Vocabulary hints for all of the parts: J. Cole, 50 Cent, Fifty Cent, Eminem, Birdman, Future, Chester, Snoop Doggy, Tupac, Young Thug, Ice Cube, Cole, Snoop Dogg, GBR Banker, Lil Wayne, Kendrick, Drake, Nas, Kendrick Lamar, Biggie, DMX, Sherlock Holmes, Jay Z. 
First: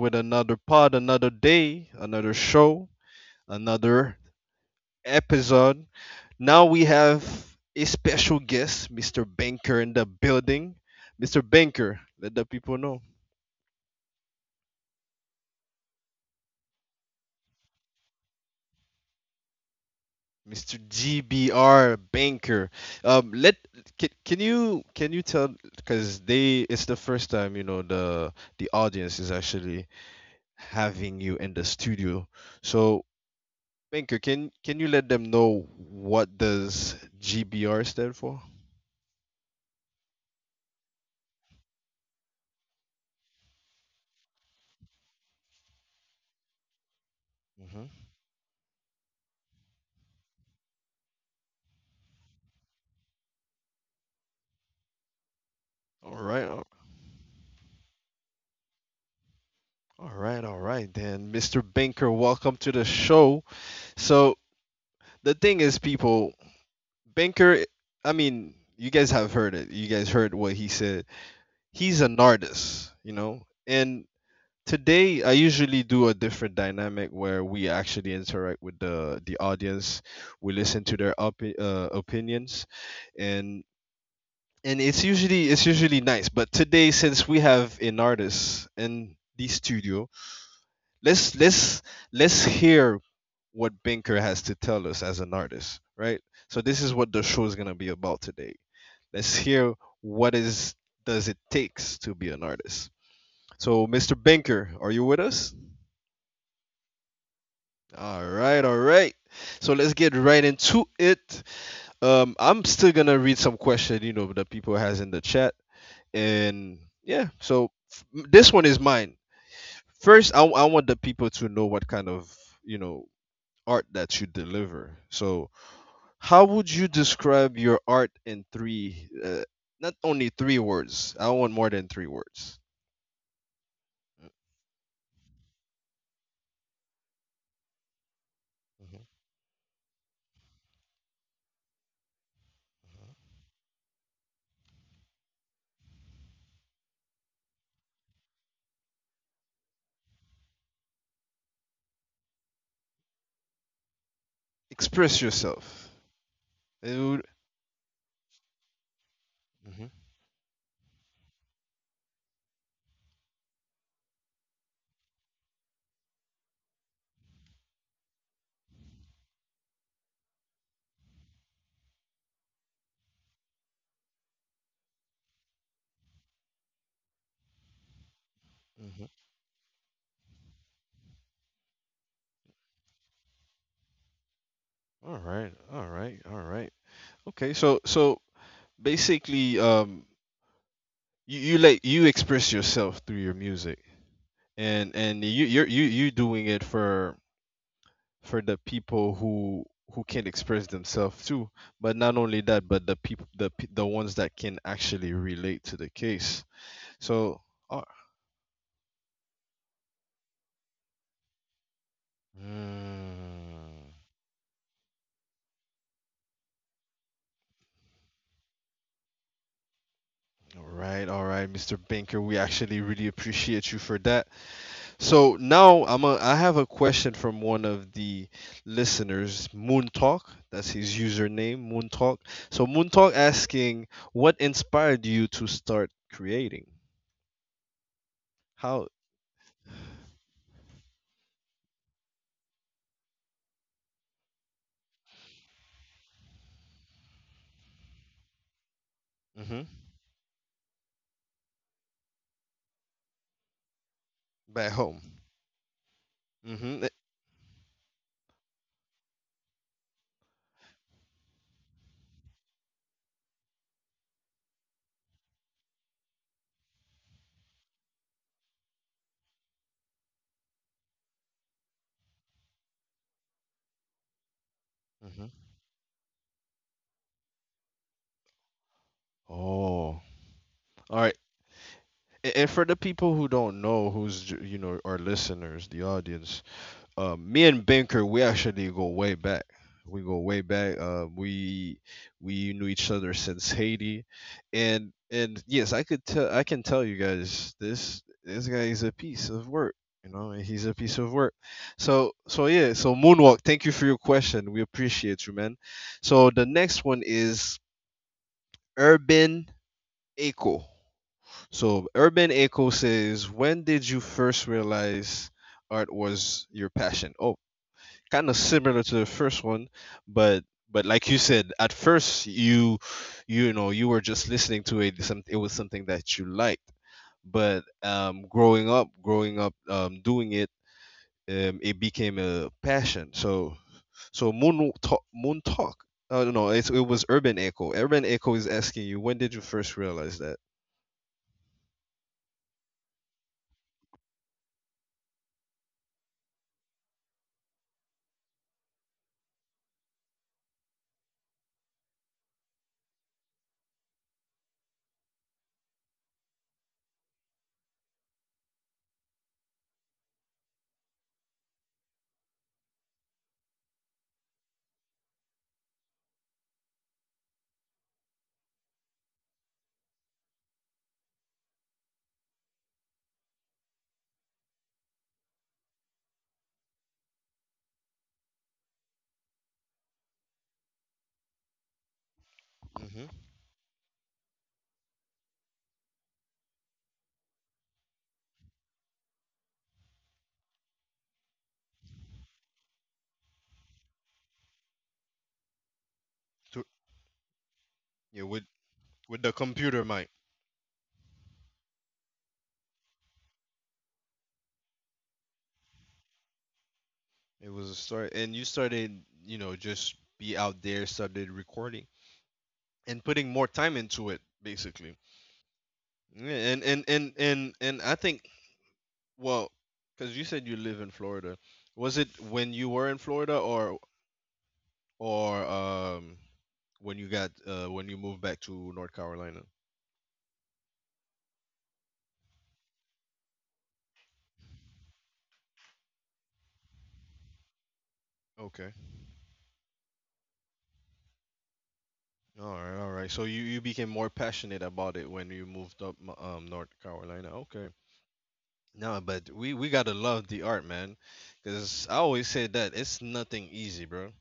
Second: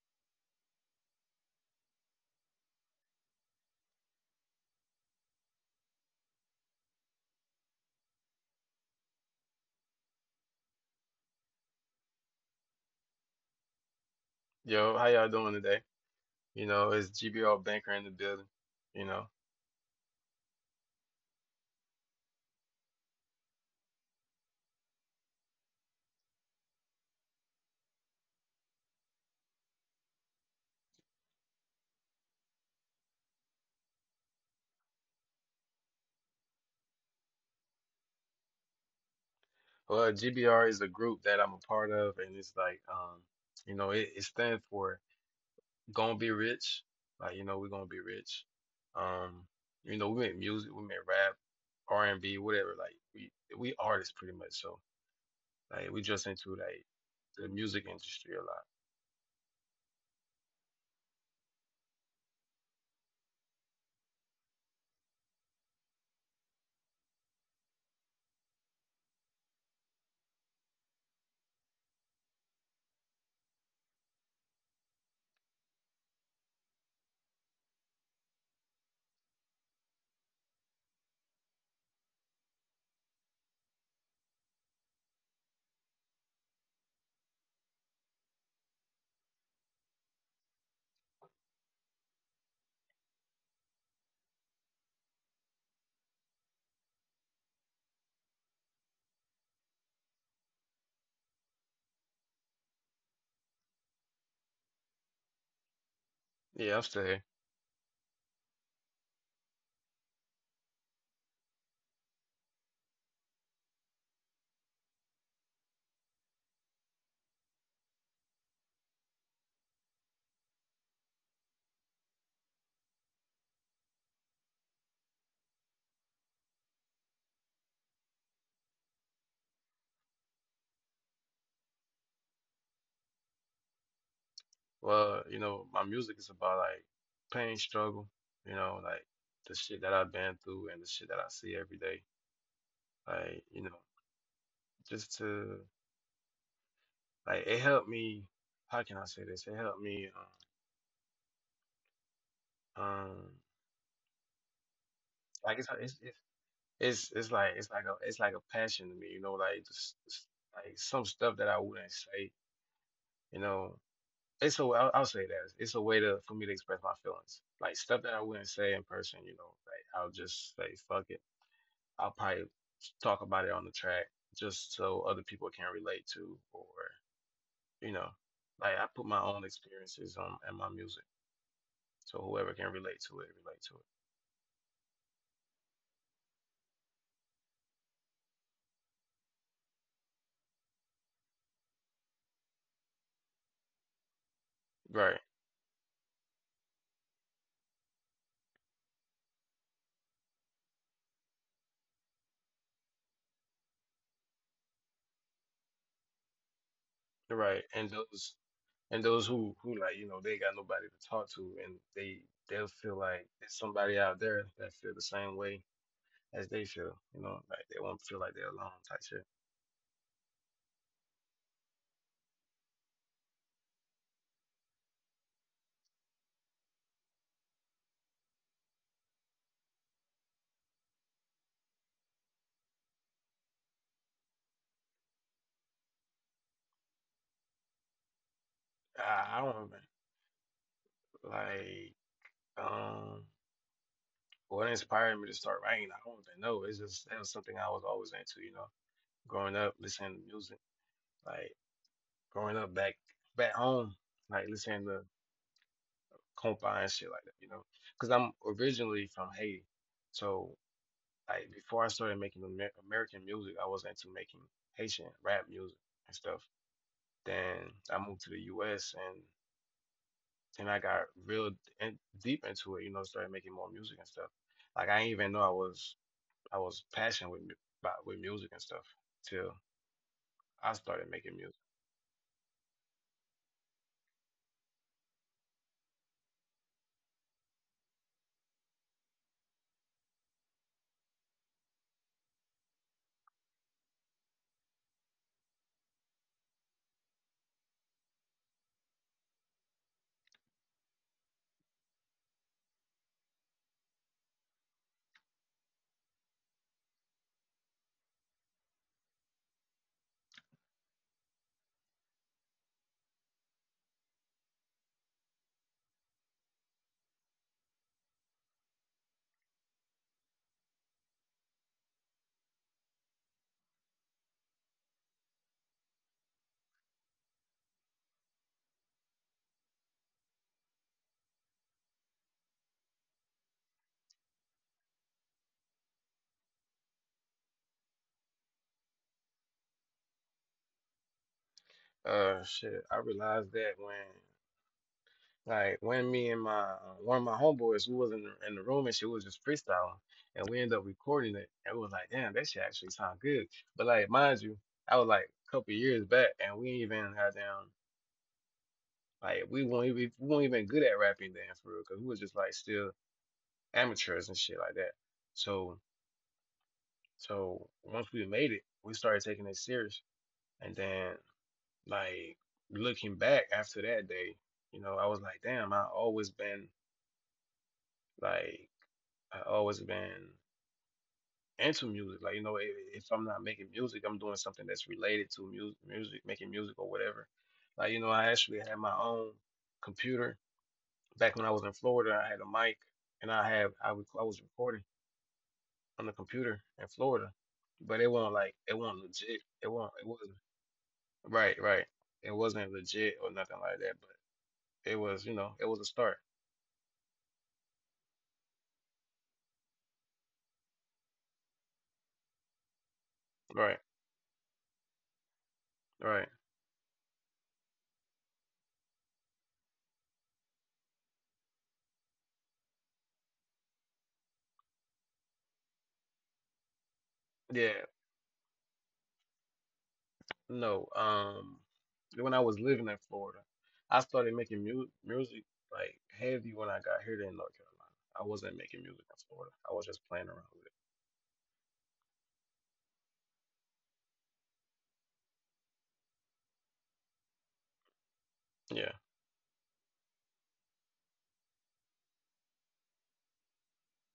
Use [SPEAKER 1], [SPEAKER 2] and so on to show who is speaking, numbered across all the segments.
[SPEAKER 1] with another pod, another day, another show, another episode. Now we have a special guest, Mr. Banker, in the building. Mr. Banker, let the people know.
[SPEAKER 2] Yo, how y'all doing today? It's GBR Banker in the building. You know,
[SPEAKER 1] Mr. GBR Banker. Let Can you tell because they it's the first time the audience is actually having you in the studio. So Binker, can you let them know what does GBR stand for?
[SPEAKER 2] GBR is a group that I'm a part of, and it's like, it stands for gonna be rich. We're
[SPEAKER 1] Mhm.
[SPEAKER 2] gonna be rich. Um, we make music, we make rap, R and B, whatever. Like, we artists pretty much. So, like, we
[SPEAKER 1] All
[SPEAKER 2] just
[SPEAKER 1] right,
[SPEAKER 2] into
[SPEAKER 1] all
[SPEAKER 2] like the music industry a lot.
[SPEAKER 1] all right, all right. Then, Mr. Banker, welcome to the show. So the thing is, people, Banker, I mean, you guys have heard it. You guys heard what he said. He's an artist. And today, I usually do a different dynamic where we actually interact with the audience. We listen to their opinions, and and it's usually nice, but today, since we have an artist in the studio, let's let's let's hear what Binker has to tell us as an artist, right? So this is what the show is going to be about today. Let's hear what is does it takes to be an artist. So Mr. Binker, are you with us?
[SPEAKER 2] Yeah, I'm still here.
[SPEAKER 1] All right, all right. So let's get right into it. I'm still gonna read some question that people has in the chat. And yeah, so this one is mine. First, I want the people to know what kind of you know art that you deliver. So how would you describe your art in three not only three words, I want more than three words.
[SPEAKER 2] Well, you know, my music is about like pain, struggle, you know,
[SPEAKER 1] Mhm.
[SPEAKER 2] like the shit that I've been through and the shit that I see every day. Like, you know, just to like it helped me. How can I say this? It helped me. Um, um
[SPEAKER 1] Express
[SPEAKER 2] like it's
[SPEAKER 1] yourself.
[SPEAKER 2] it's it's
[SPEAKER 1] It
[SPEAKER 2] it's,
[SPEAKER 1] would—
[SPEAKER 2] it's like it's like a passion to me. You know, like
[SPEAKER 1] Mhm.
[SPEAKER 2] like some stuff that I wouldn't say. You know, I'll say that it's a way to for me to express my feelings. Like stuff that I wouldn't say in person. You know, like I'll just say fuck it I'll probably talk about it on the track just so other people can relate to, or you know, like I put my own experiences on in my music, so whoever can relate to it, relate to it.
[SPEAKER 1] All right, all right, all right. Okay, so basically, you express yourself through your music. And you you're, you doing it for the people who can express themselves too. But not only that, but the people the pe- the ones that can actually relate to the case.
[SPEAKER 2] Right,
[SPEAKER 1] So
[SPEAKER 2] right.
[SPEAKER 1] uh,
[SPEAKER 2] And those who like you know they got nobody to talk to, and they'll feel like there's
[SPEAKER 1] mm,
[SPEAKER 2] somebody out there that feel the same way as they feel. You know, like they won't feel like they're alone type shit.
[SPEAKER 1] all right, all right. Mr. Banker, we actually really appreciate you for that. So now I have a question from one of the listeners, Moon Talk. That's his username, Moon Talk. So Moon Talk asking, what inspired you to start creating? How—
[SPEAKER 2] I don't remember. Like, um. What inspired me to start writing? I don't even know. It's just that was something I was always into, you know, growing
[SPEAKER 1] Hmm.
[SPEAKER 2] up, listening to music, like growing up back home, like
[SPEAKER 1] Back
[SPEAKER 2] listening
[SPEAKER 1] home.
[SPEAKER 2] to
[SPEAKER 1] Mm-hmm.
[SPEAKER 2] compa and shit like that, you know, because I'm originally from Haiti, so like before I started making American music, I was into making Haitian rap music and stuff. Then I moved to the U.S. and then I got real in, deep into it, you know, started making more music and stuff. Like I didn't
[SPEAKER 1] Mm-hmm.
[SPEAKER 2] even know I was about with music and stuff till
[SPEAKER 1] Oh,
[SPEAKER 2] I
[SPEAKER 1] all
[SPEAKER 2] started
[SPEAKER 1] right.
[SPEAKER 2] making music.
[SPEAKER 1] And for the people who don't know, our listeners, the audience, me and Binker, we actually go way back. We go way back. We knew each other since Haiti, and yes, I could tell. I can tell you guys this guy is a piece of work. He's a piece of work. So yeah. So Moonwalk, thank you for your question. We appreciate you, man. So the next one is Urban Echo. So Urban Echo says, when did you first realize art was your passion? Oh, kind of similar to the first one, but but like you said, at first you were just listening to it. It was something that you liked, but growing up, doing it, it became a passion. So Moon Talk. No, no, it was Urban Echo. Urban Echo is asking you, when did you first realize that?
[SPEAKER 2] Shit, I realized that when like when me and my one of my homeboys who was in in the room and she was just freestyling and we ended up recording it and we was like, damn, that shit actually sound good. But like, mind you, I was like a couple years back and we ain't even had down like we weren't even good at rapping then for real because we was just like still amateurs and shit like that. So so once we made it, we started taking it serious. And then Like Looking back after that day, you know, I was like, damn, like, I always been into music. Like, you know, if I'm not making music, I'm doing something that's related to music, making music or whatever. Like, you know, I actually had my own computer back when I was in Florida. I had a mic and I was recording on the
[SPEAKER 1] to,
[SPEAKER 2] computer in Florida, but
[SPEAKER 1] yeah, with
[SPEAKER 2] it wasn't
[SPEAKER 1] the
[SPEAKER 2] legit.
[SPEAKER 1] computer, mic.
[SPEAKER 2] It wasn't right. Right. It wasn't legit or nothing like that. But it was, you know, it was a start.
[SPEAKER 1] It was a start, and you started, just be out there, started recording and putting more time
[SPEAKER 2] Right,
[SPEAKER 1] into it, basically. Yeah,
[SPEAKER 2] right.
[SPEAKER 1] and I think, well, because you said you live in Florida, was it when you were in Florida, or or um when you got when
[SPEAKER 2] Yeah,
[SPEAKER 1] you moved back to North Carolina?
[SPEAKER 2] no. When I was living in Florida, I started making mu music like heavy when I got here to North Carolina. I wasn't
[SPEAKER 1] Okay.
[SPEAKER 2] making music in Florida. I was just playing around with
[SPEAKER 1] All right, all right. So you became more passionate about it when you moved up North Carolina. Okay.
[SPEAKER 2] it. Yeah.
[SPEAKER 1] No, but we gotta love the art, man. Cause I always say that it's nothing easy, bro.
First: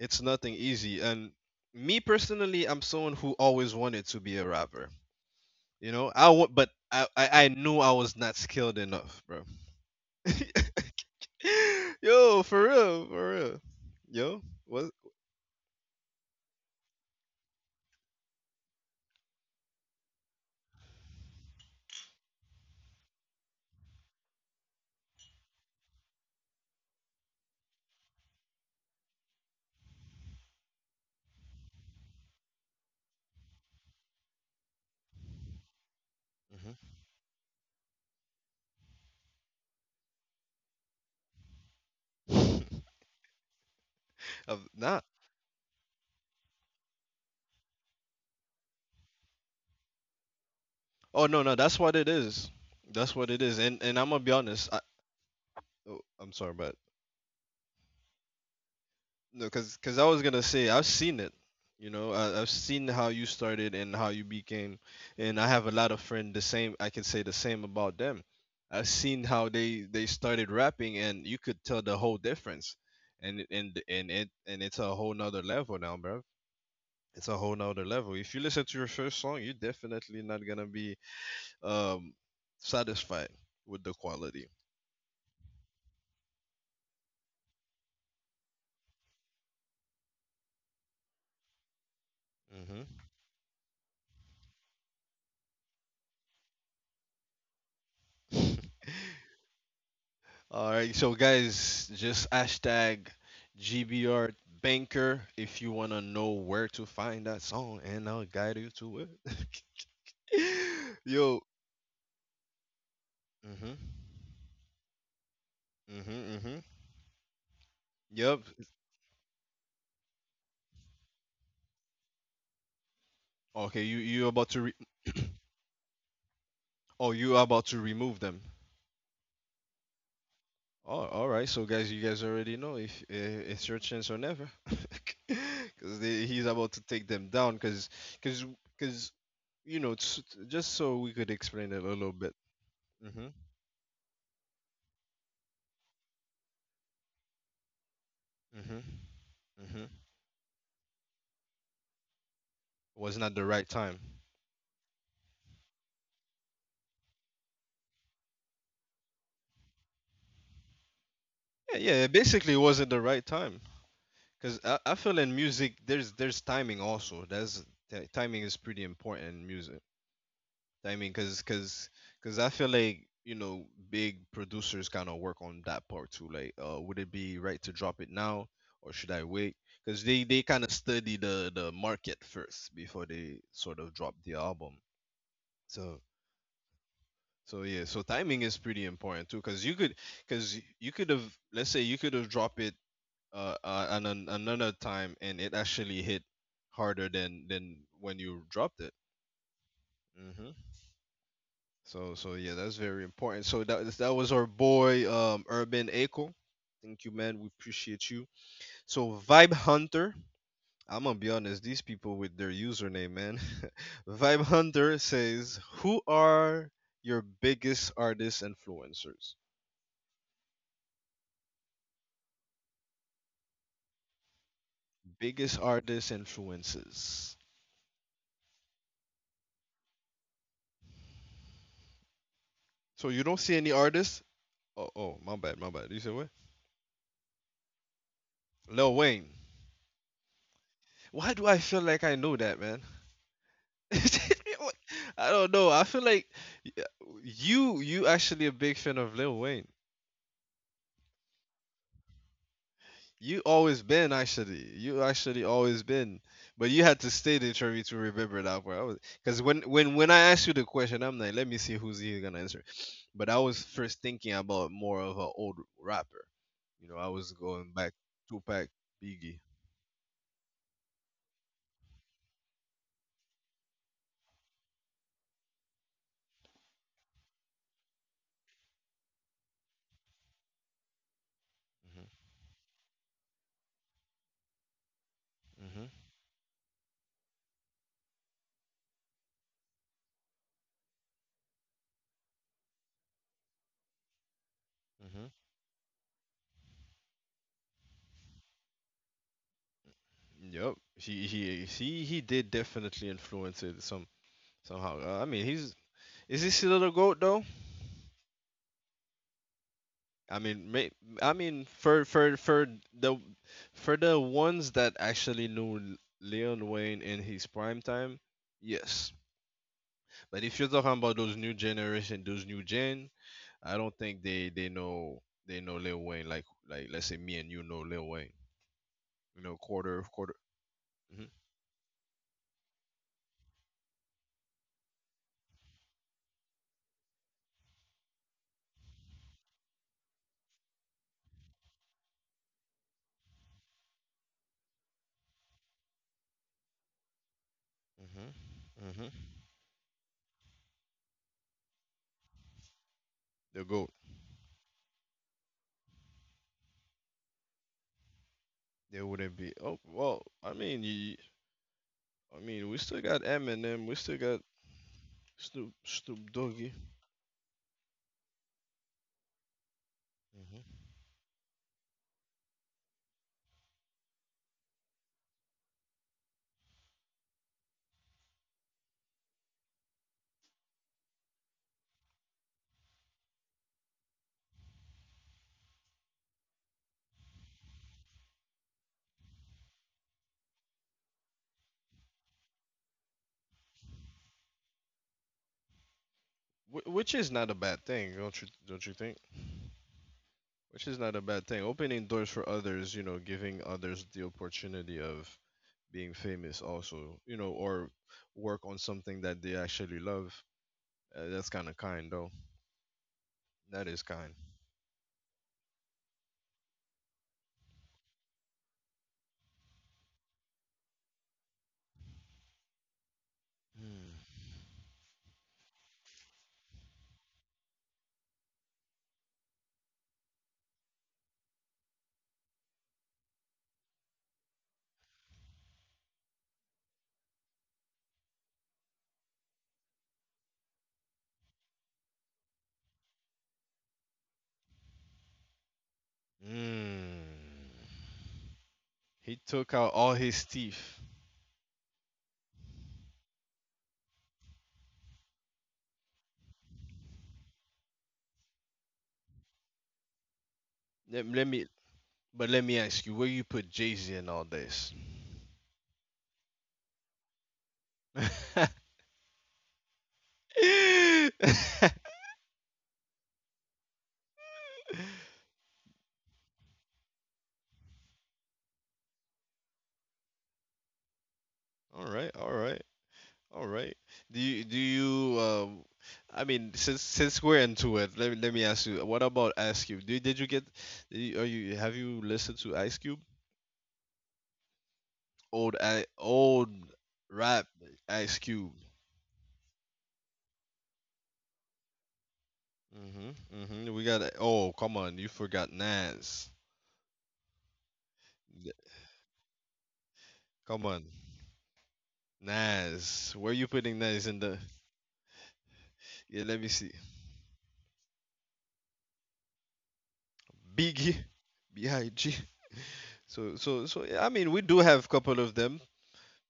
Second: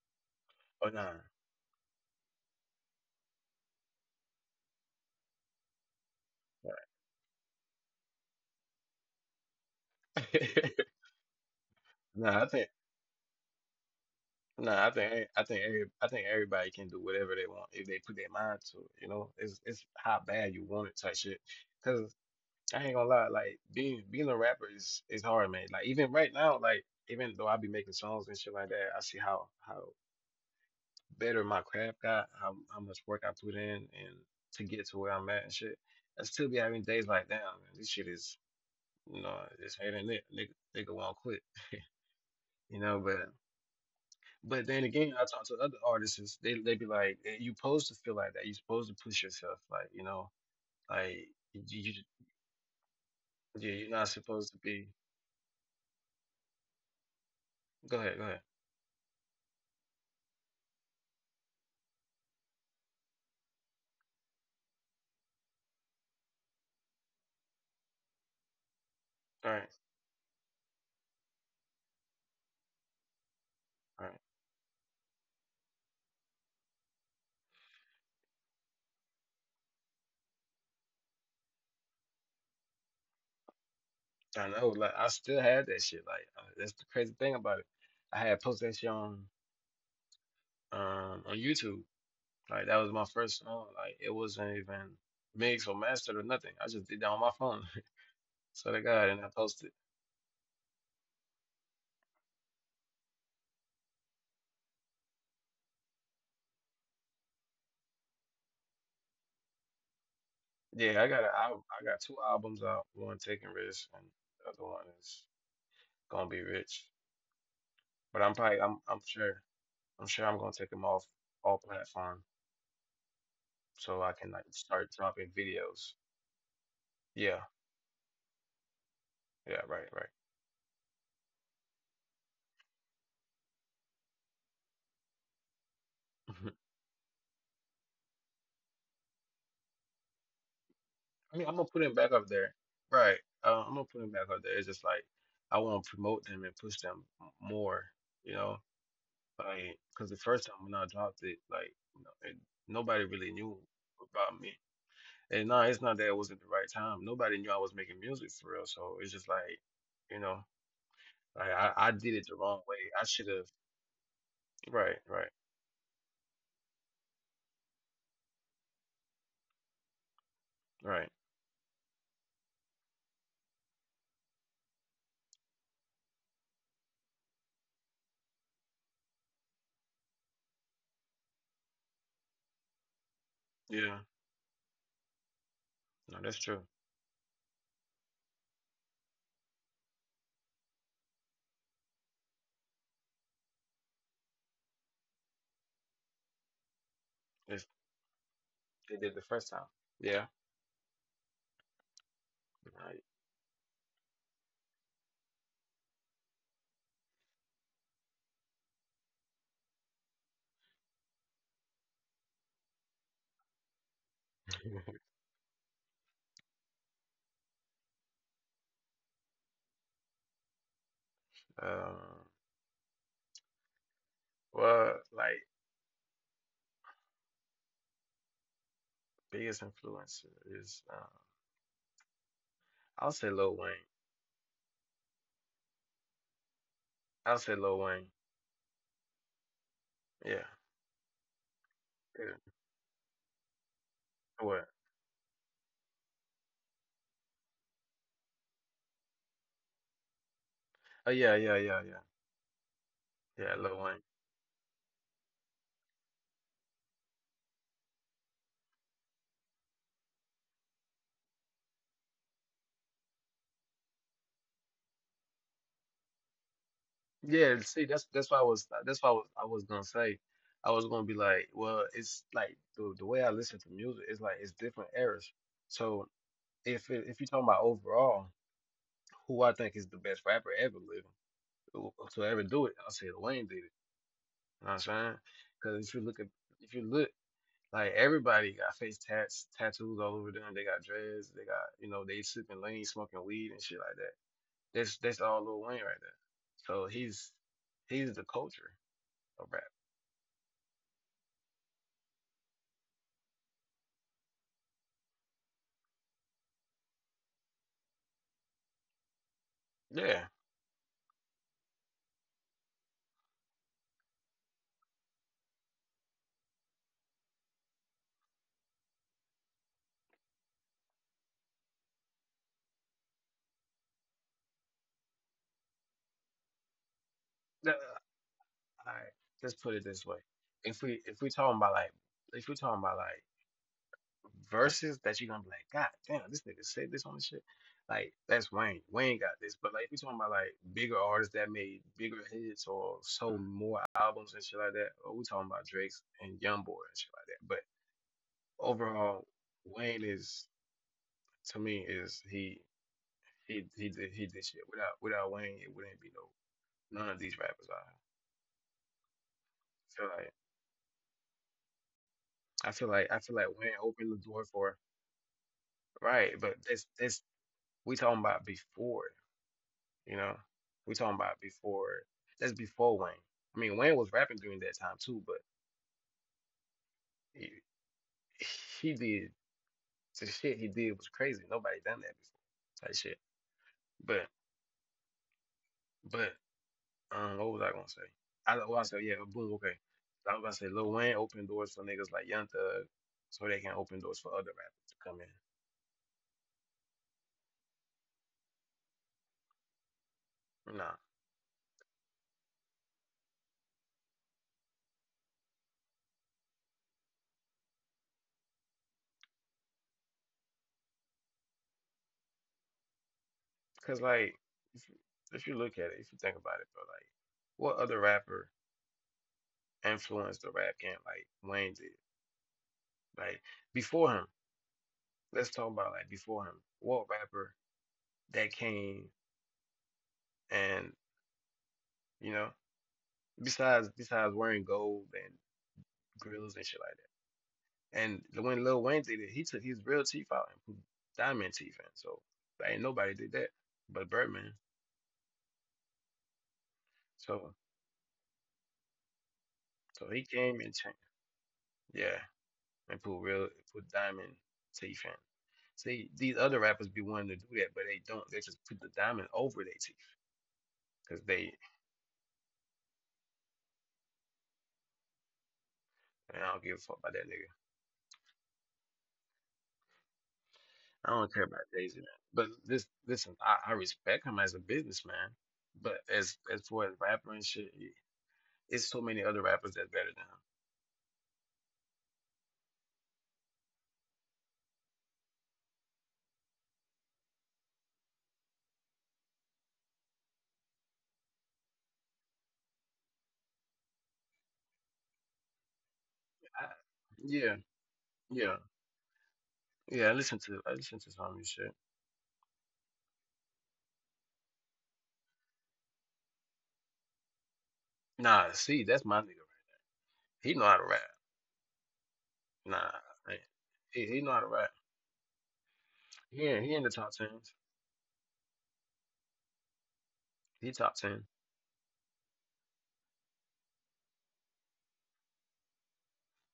[SPEAKER 1] It's nothing
[SPEAKER 2] Oh
[SPEAKER 1] easy,
[SPEAKER 2] nah.
[SPEAKER 1] and me personally, I'm someone who always wanted to be a rapper. You know, but I knew I was not skilled enough, bro.
[SPEAKER 2] Right.
[SPEAKER 1] Yo,
[SPEAKER 2] Nah, I
[SPEAKER 1] for
[SPEAKER 2] think
[SPEAKER 1] real, for real. Yo, what?
[SPEAKER 2] nah, I think I think everybody can do whatever they want if they put their mind to it. You know, it's how bad you want it type shit. I ain't gonna lie, like being a rapper is hard, man. Like even right now, like even though I be making songs and shit like that, I see how better my craft got, how much work I put in, and to get to where I'm at and shit. I still be having days like, damn, man, this shit is, you know, this ain't it. Nigga won't quit,
[SPEAKER 1] Hmm.
[SPEAKER 2] you know. But
[SPEAKER 1] Of
[SPEAKER 2] then
[SPEAKER 1] not.
[SPEAKER 2] again, I talk to other artists, is they be like, "Eh, you supposed to feel like that. You supposed to push yourself, like you know,
[SPEAKER 1] Oh
[SPEAKER 2] like
[SPEAKER 1] no, no,
[SPEAKER 2] you,
[SPEAKER 1] that's
[SPEAKER 2] you
[SPEAKER 1] what
[SPEAKER 2] you-
[SPEAKER 1] it is. That's what it is. And
[SPEAKER 2] you're
[SPEAKER 1] and
[SPEAKER 2] not
[SPEAKER 1] I'm gonna be
[SPEAKER 2] supposed to
[SPEAKER 1] honest. I,
[SPEAKER 2] be.
[SPEAKER 1] oh, I'm sorry, but—
[SPEAKER 2] Go ahead, go ahead.
[SPEAKER 1] No, because I was gonna say I've seen it. You know, I've seen how you started and how you became, and I have a lot of friends the same. I can say the same about them. I've seen how
[SPEAKER 2] All right,
[SPEAKER 1] they started rapping, and you could tell the whole difference. And and
[SPEAKER 2] all
[SPEAKER 1] and
[SPEAKER 2] right.
[SPEAKER 1] it and it's a whole nother level now, bro. It's a whole nother level. If you listen to your first song, you're definitely not gonna be um satisfied with the quality.
[SPEAKER 2] I know, like I still had that shit. That's the crazy thing about it. I had posted that shit on YouTube. Like that was my first song. Like it wasn't even mixed or mastered or nothing. I just did that on my phone. So
[SPEAKER 1] Hmm.
[SPEAKER 2] to God, and I posted.
[SPEAKER 1] All right, so guys, just hashtag GBR Banker if you wanna know where to find that song, and I'll guide you to it.
[SPEAKER 2] Yeah,
[SPEAKER 1] Yo.
[SPEAKER 2] I got two albums out. One taking risks,
[SPEAKER 1] Mhm,
[SPEAKER 2] and the other one is gonna
[SPEAKER 1] mhm,
[SPEAKER 2] be
[SPEAKER 1] mhm.
[SPEAKER 2] rich. But
[SPEAKER 1] Yep.
[SPEAKER 2] I'm sure I'm gonna take them off all platform
[SPEAKER 1] Okay, you
[SPEAKER 2] so I
[SPEAKER 1] you
[SPEAKER 2] can like
[SPEAKER 1] about to re—
[SPEAKER 2] start dropping videos.
[SPEAKER 1] oh, you
[SPEAKER 2] Yeah,
[SPEAKER 1] are about to remove them.
[SPEAKER 2] yeah, right, right.
[SPEAKER 1] Oh, all right. So guys, you guys already know if it's your chance or never, because he's about to take them down. Because because you know, it's, just so we could
[SPEAKER 2] I mean, I'm
[SPEAKER 1] explain
[SPEAKER 2] gonna
[SPEAKER 1] it a
[SPEAKER 2] put him
[SPEAKER 1] little
[SPEAKER 2] back up
[SPEAKER 1] bit.
[SPEAKER 2] there, right?
[SPEAKER 1] Mhm,
[SPEAKER 2] I'm gonna put him back up there. It's just like I want to promote them and push them more, you know,
[SPEAKER 1] mhm.
[SPEAKER 2] like
[SPEAKER 1] Hmm.
[SPEAKER 2] because the first time when I dropped it, like you know, it, nobody
[SPEAKER 1] Was not
[SPEAKER 2] really
[SPEAKER 1] the
[SPEAKER 2] knew
[SPEAKER 1] right time.
[SPEAKER 2] about me. And no, it's not that it wasn't the right time. Nobody knew I was making music for real. So it's just like, you know, like
[SPEAKER 1] Yeah, yeah.
[SPEAKER 2] I
[SPEAKER 1] It
[SPEAKER 2] did it the
[SPEAKER 1] basically
[SPEAKER 2] wrong way.
[SPEAKER 1] wasn't the
[SPEAKER 2] I
[SPEAKER 1] right
[SPEAKER 2] should have.
[SPEAKER 1] time. Cause I
[SPEAKER 2] Right,
[SPEAKER 1] feel
[SPEAKER 2] right,
[SPEAKER 1] in music there's timing also. Timing is pretty important in music. Timing,
[SPEAKER 2] right.
[SPEAKER 1] cause I feel like big producers kind of work on that part too. Like, would it be right to drop it now, or should I wait? Cause they kind of study the market first before they sort of
[SPEAKER 2] Yeah,
[SPEAKER 1] drop the album. So.
[SPEAKER 2] no, that's true.
[SPEAKER 1] So yeah, so timing is pretty important too, because you could have — let's say you could have dropped it on another time, and it actually hit harder
[SPEAKER 2] If
[SPEAKER 1] than when you dropped it.
[SPEAKER 2] they did the first time, yeah,
[SPEAKER 1] Hmm. So yeah, that's very
[SPEAKER 2] right.
[SPEAKER 1] important. So that was our boy Urban Echo. Thank you, man. We appreciate you. So Vibe Hunter, I'm gonna be honest, these people with their username, man. Vibe Hunter says, who are your biggest artist influencers?
[SPEAKER 2] Um, well, like.
[SPEAKER 1] Biggest artist influences.
[SPEAKER 2] Biggest influencer is
[SPEAKER 1] So
[SPEAKER 2] I'll
[SPEAKER 1] you
[SPEAKER 2] say
[SPEAKER 1] don't see
[SPEAKER 2] Lil
[SPEAKER 1] any
[SPEAKER 2] Wayne.
[SPEAKER 1] artists? Oh, oh, my bad, my bad. You said what?
[SPEAKER 2] I'll say Lil Wayne.
[SPEAKER 1] Lil Wayne.
[SPEAKER 2] Yeah.
[SPEAKER 1] Why do I feel like I know
[SPEAKER 2] Yeah.
[SPEAKER 1] that, man?
[SPEAKER 2] What?
[SPEAKER 1] I don't know. I feel like y- you actually a big fan of Lil Wayne.
[SPEAKER 2] Oh
[SPEAKER 1] You
[SPEAKER 2] yeah. Lil
[SPEAKER 1] always
[SPEAKER 2] Wayne.
[SPEAKER 1] been, actually. You actually always been, but you had to stay the for to remember that part. Because when I asked you the question, I'm like, let me see who's he gonna answer. But I was first thinking about more of an old rapper. You know, I was
[SPEAKER 2] Yeah.
[SPEAKER 1] going
[SPEAKER 2] See,
[SPEAKER 1] back—
[SPEAKER 2] that's why I
[SPEAKER 1] Tupac,
[SPEAKER 2] was that's why
[SPEAKER 1] Biggie.
[SPEAKER 2] I was gonna say I was gonna be like, well, it's like the way I listen to music is like it's different eras. So if you're talking about overall, who I think is the best rapper ever living to ever do it, I'll say Lil Wayne did it. You know what I'm saying?
[SPEAKER 1] Hmm.
[SPEAKER 2] Because if you look Like everybody got face tats, tattoos all over them. They got dreads. They got you know they sipping lean, smoking weed and shit like that. That's
[SPEAKER 1] Hmm.
[SPEAKER 2] all Lil Wayne right there. So he's the culture of rap.
[SPEAKER 1] Hmm. Yep, he did definitely influence it somehow. I mean, he's is he still the goat though?
[SPEAKER 2] Yeah.
[SPEAKER 1] I mean, I mean, for the for the ones that actually knew Leon Wayne in his prime time, yes. But if you're talking about those new generation, I don't think they know Lil Wayne like let's say me and you
[SPEAKER 2] All
[SPEAKER 1] know Lil Wayne,
[SPEAKER 2] right. Let's put it
[SPEAKER 1] quarter
[SPEAKER 2] this way.
[SPEAKER 1] quarter.
[SPEAKER 2] If
[SPEAKER 1] Hmm.
[SPEAKER 2] we talking about like verses that you're gonna be like, God damn, this nigga said this on the shit. Like, that's Wayne. Wayne got this. But like if you're talking about like bigger artists that made bigger hits or sold more albums and shit like that, or we're talking about Drake's and Youngboy and shit like that. But
[SPEAKER 1] Hmm. Hmm.
[SPEAKER 2] overall, Wayne is to me is
[SPEAKER 1] The goat.
[SPEAKER 2] he did shit. Without Wayne it wouldn't be none of these rappers out
[SPEAKER 1] There wouldn't be.
[SPEAKER 2] here.
[SPEAKER 1] Oh well, I mean, I mean, we still
[SPEAKER 2] I
[SPEAKER 1] got
[SPEAKER 2] feel like Wayne
[SPEAKER 1] Eminem, we
[SPEAKER 2] opened
[SPEAKER 1] still
[SPEAKER 2] the
[SPEAKER 1] got
[SPEAKER 2] door for
[SPEAKER 1] Snoop
[SPEAKER 2] right, but
[SPEAKER 1] Doggy.
[SPEAKER 2] this we talking about before. You know,
[SPEAKER 1] Mm-hmm.
[SPEAKER 2] we talking about before. That's before Wayne. I mean, Wayne was rapping during that time too, but he, he did the shit he did was crazy. Nobody done that before. Type shit. But but What was I gonna say? I said yeah, boom, okay. I was gonna say Lil Wayne opened doors for niggas like Young Thug, so they can open doors for other rappers to come in.
[SPEAKER 1] Which is not a bad thing, don't you? Don't you think? Which
[SPEAKER 2] Nah,
[SPEAKER 1] is not a bad thing. Opening doors for others, giving others the opportunity of being famous, also, or work on something that they actually love. That's kind of kind, though. That
[SPEAKER 2] cause
[SPEAKER 1] is kind.
[SPEAKER 2] like if you, if you look at it, if you think about it, bro, like what other rapper influenced the rap game like Wayne did? Like before him. Let's talk about like before him. What rapper that came and you know besides wearing gold and grills and shit like that. And when Lil Wayne did it, he took his real teeth out and put diamond teeth in. So like, ain't nobody did that but Birdman. So
[SPEAKER 1] Mm. He took out
[SPEAKER 2] so
[SPEAKER 1] all
[SPEAKER 2] he
[SPEAKER 1] his
[SPEAKER 2] came and changed,
[SPEAKER 1] teeth.
[SPEAKER 2] yeah, and put real put diamond teeth in. See, these other rappers be wanting to do that, but they don't. They just put the diamond over their teeth because
[SPEAKER 1] Let,
[SPEAKER 2] they.
[SPEAKER 1] let me, but let me ask you, where you put Jay Z in all this?
[SPEAKER 2] And I don't give a fuck about that nigga. I don't care about Jay Z, man. But this, listen, I respect him as a businessman. But as far as rapper and shit, he- it's so many other rappers that's better than him.
[SPEAKER 1] All right, all right. All right. Do you I mean, since we're into it, let me ask you, what about Ice Cube? Do you- are you Have you listened to Ice Cube?
[SPEAKER 2] I,
[SPEAKER 1] Old
[SPEAKER 2] yeah,
[SPEAKER 1] rap Ice
[SPEAKER 2] yeah,
[SPEAKER 1] Cube.
[SPEAKER 2] yeah. I listen to some of his shit.
[SPEAKER 1] Mhm. Mhm. We got Oh, come on. You forgot Nas.
[SPEAKER 2] Nah,
[SPEAKER 1] Th-
[SPEAKER 2] see, that's my nigga. He know how to
[SPEAKER 1] Come
[SPEAKER 2] rap.
[SPEAKER 1] on.
[SPEAKER 2] Nah,
[SPEAKER 1] Nas.
[SPEAKER 2] man.
[SPEAKER 1] Where you putting
[SPEAKER 2] He
[SPEAKER 1] Nas
[SPEAKER 2] know
[SPEAKER 1] in
[SPEAKER 2] how to
[SPEAKER 1] the—
[SPEAKER 2] rap. He
[SPEAKER 1] Yeah,
[SPEAKER 2] in,
[SPEAKER 1] let me
[SPEAKER 2] he in the
[SPEAKER 1] see.
[SPEAKER 2] top tens. He top
[SPEAKER 1] Biggie.
[SPEAKER 2] ten.
[SPEAKER 1] BIG. So yeah, I mean, we do have a couple of them.